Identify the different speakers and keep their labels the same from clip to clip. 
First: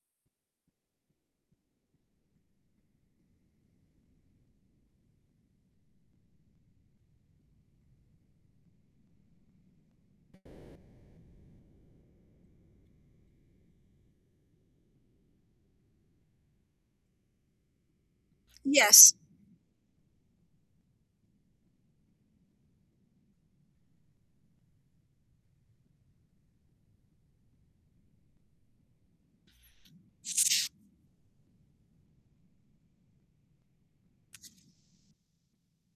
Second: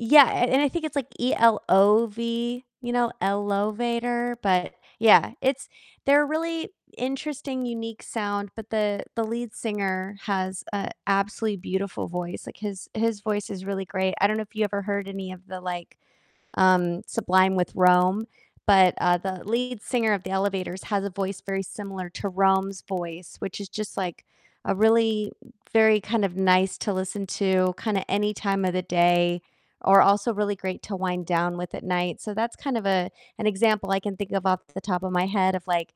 Speaker 1: Yeah, and I think it's, like, E-L-O-V, you know, ELOVATOR, but, yeah, it's they're a really interesting, unique sound, but the the lead singer has a absolutely beautiful voice, like, his his voice is really great, I don't know if you ever heard any of the, like, um, Sublime with Rome, but,
Speaker 2: Yes.
Speaker 1: uh, the lead singer of The Elovators has a voice very similar to Rome's voice, which is just, like, a really very kind of nice to listen to kinda any time of the day, or also really great to wind down with at night, so that's kind of a an example I can think of off the top of my head of, like,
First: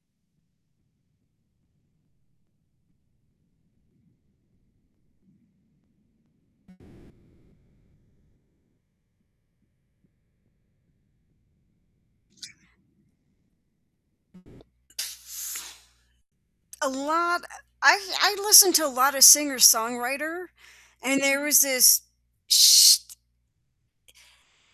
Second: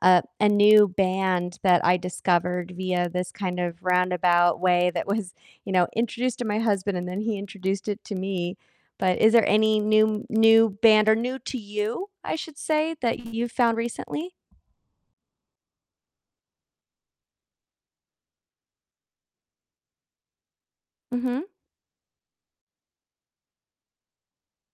Speaker 1: uh, a new band that I discovered via this kind of roundabout way that was, you know, introduced to my husband, and then he introduced it to me, but is there any new new band, or new to you, I should say, that you've found recently?
Speaker 2: A lot I I listen to a lot of singer-songwriter, and there
Speaker 1: Mhm.
Speaker 2: was this she t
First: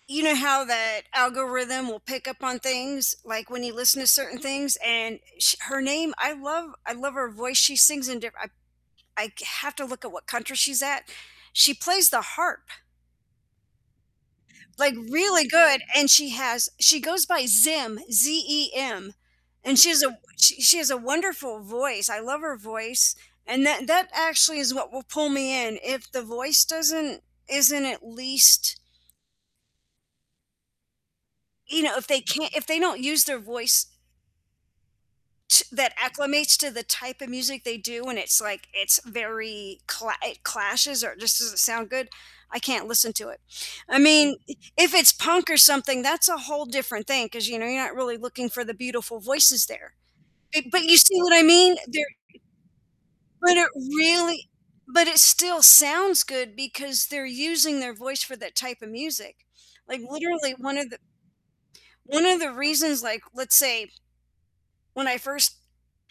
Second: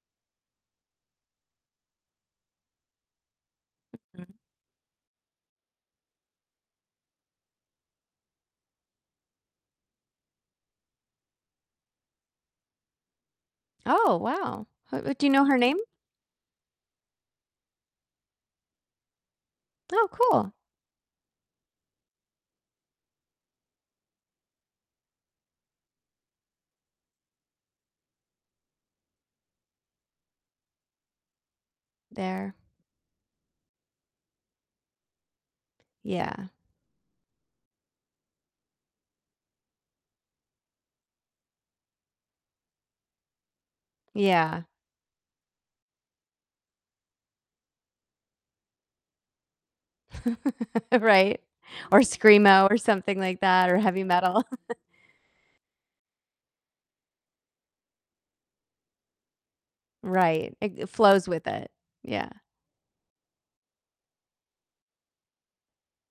Speaker 2: you know, how that algorithm will pick up on things, like, when you listen to
Speaker 1: Mhm.
Speaker 2: certain things, and sh her name I love I love her voice, she sings in diff I I c have to look at what country she's at. She plays the harp
Speaker 1: Oh, wow.
Speaker 2: like,
Speaker 1: Her do you know
Speaker 2: really
Speaker 1: her name?
Speaker 2: good, and she has she goes by Zem, Z-E-M, and she has a
Speaker 1: Oh,
Speaker 2: w
Speaker 1: cool.
Speaker 2: she she has a wonderful voice, I love her voice, and that that actually is what will pull me in. If the voice doesn't isn't at least you know, if they
Speaker 1: There
Speaker 2: can't if they don't use their voice to that
Speaker 1: Yeah.
Speaker 2: acclimates to the type of music they do, and it's, like, it's very cla it clashes or just doesn't sound good, I can't listen to it. I mean,
Speaker 1: Yeah.
Speaker 2: if it's punk or something, that's a whole different thing 'cause, you know, you're not really looking for the beautiful voices there, eh, but you see what I
Speaker 1: Right.
Speaker 2: mean?
Speaker 1: Or
Speaker 2: They're
Speaker 1: screamo, or something like
Speaker 2: but it
Speaker 1: that, or heavy metal.
Speaker 2: really but it still sounds good because they're using their voice for that type of music. Like, literally
Speaker 1: Right.
Speaker 2: one
Speaker 1: Like,
Speaker 2: of the
Speaker 1: flows with it,
Speaker 2: one
Speaker 1: yeah.
Speaker 2: of the reasons, like, let's say when I first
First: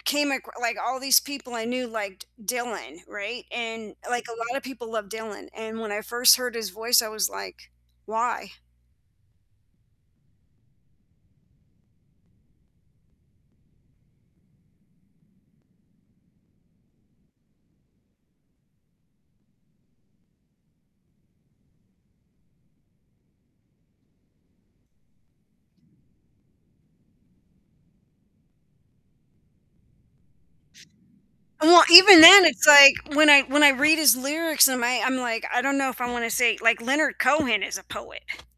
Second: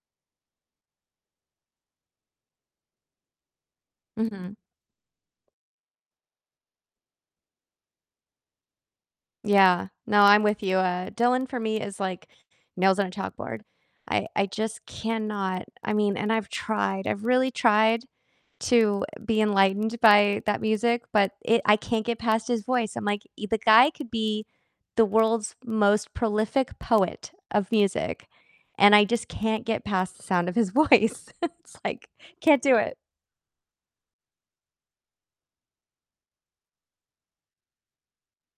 Speaker 2: came ac like, all these people I knew liked Dylan, right? And, like, a
Speaker 1: Mhm.
Speaker 2: lot of people love Dylan, and when I first heard his voice, I was, like, "Why?”
Speaker 1: Yeah. No, I'm with you. Uh, Dylan for me is, like, nails on a chalkboard, I I just cannot I mean, and I've tried I've really tried to be enlightened by that music, but it I can't get past his voice. I'm, like, "The guy could be the world's most prolific poet of music, and I just can't get past the sound of his voice." It's,
Speaker 2: Well,
Speaker 1: like,
Speaker 2: even then
Speaker 1: can't
Speaker 2: it's,
Speaker 1: do
Speaker 2: like,
Speaker 1: it.
Speaker 2: when I when I read his lyrics and I I'm, like, I don't know if I wanna say, like, Leonard Cohen is a poet.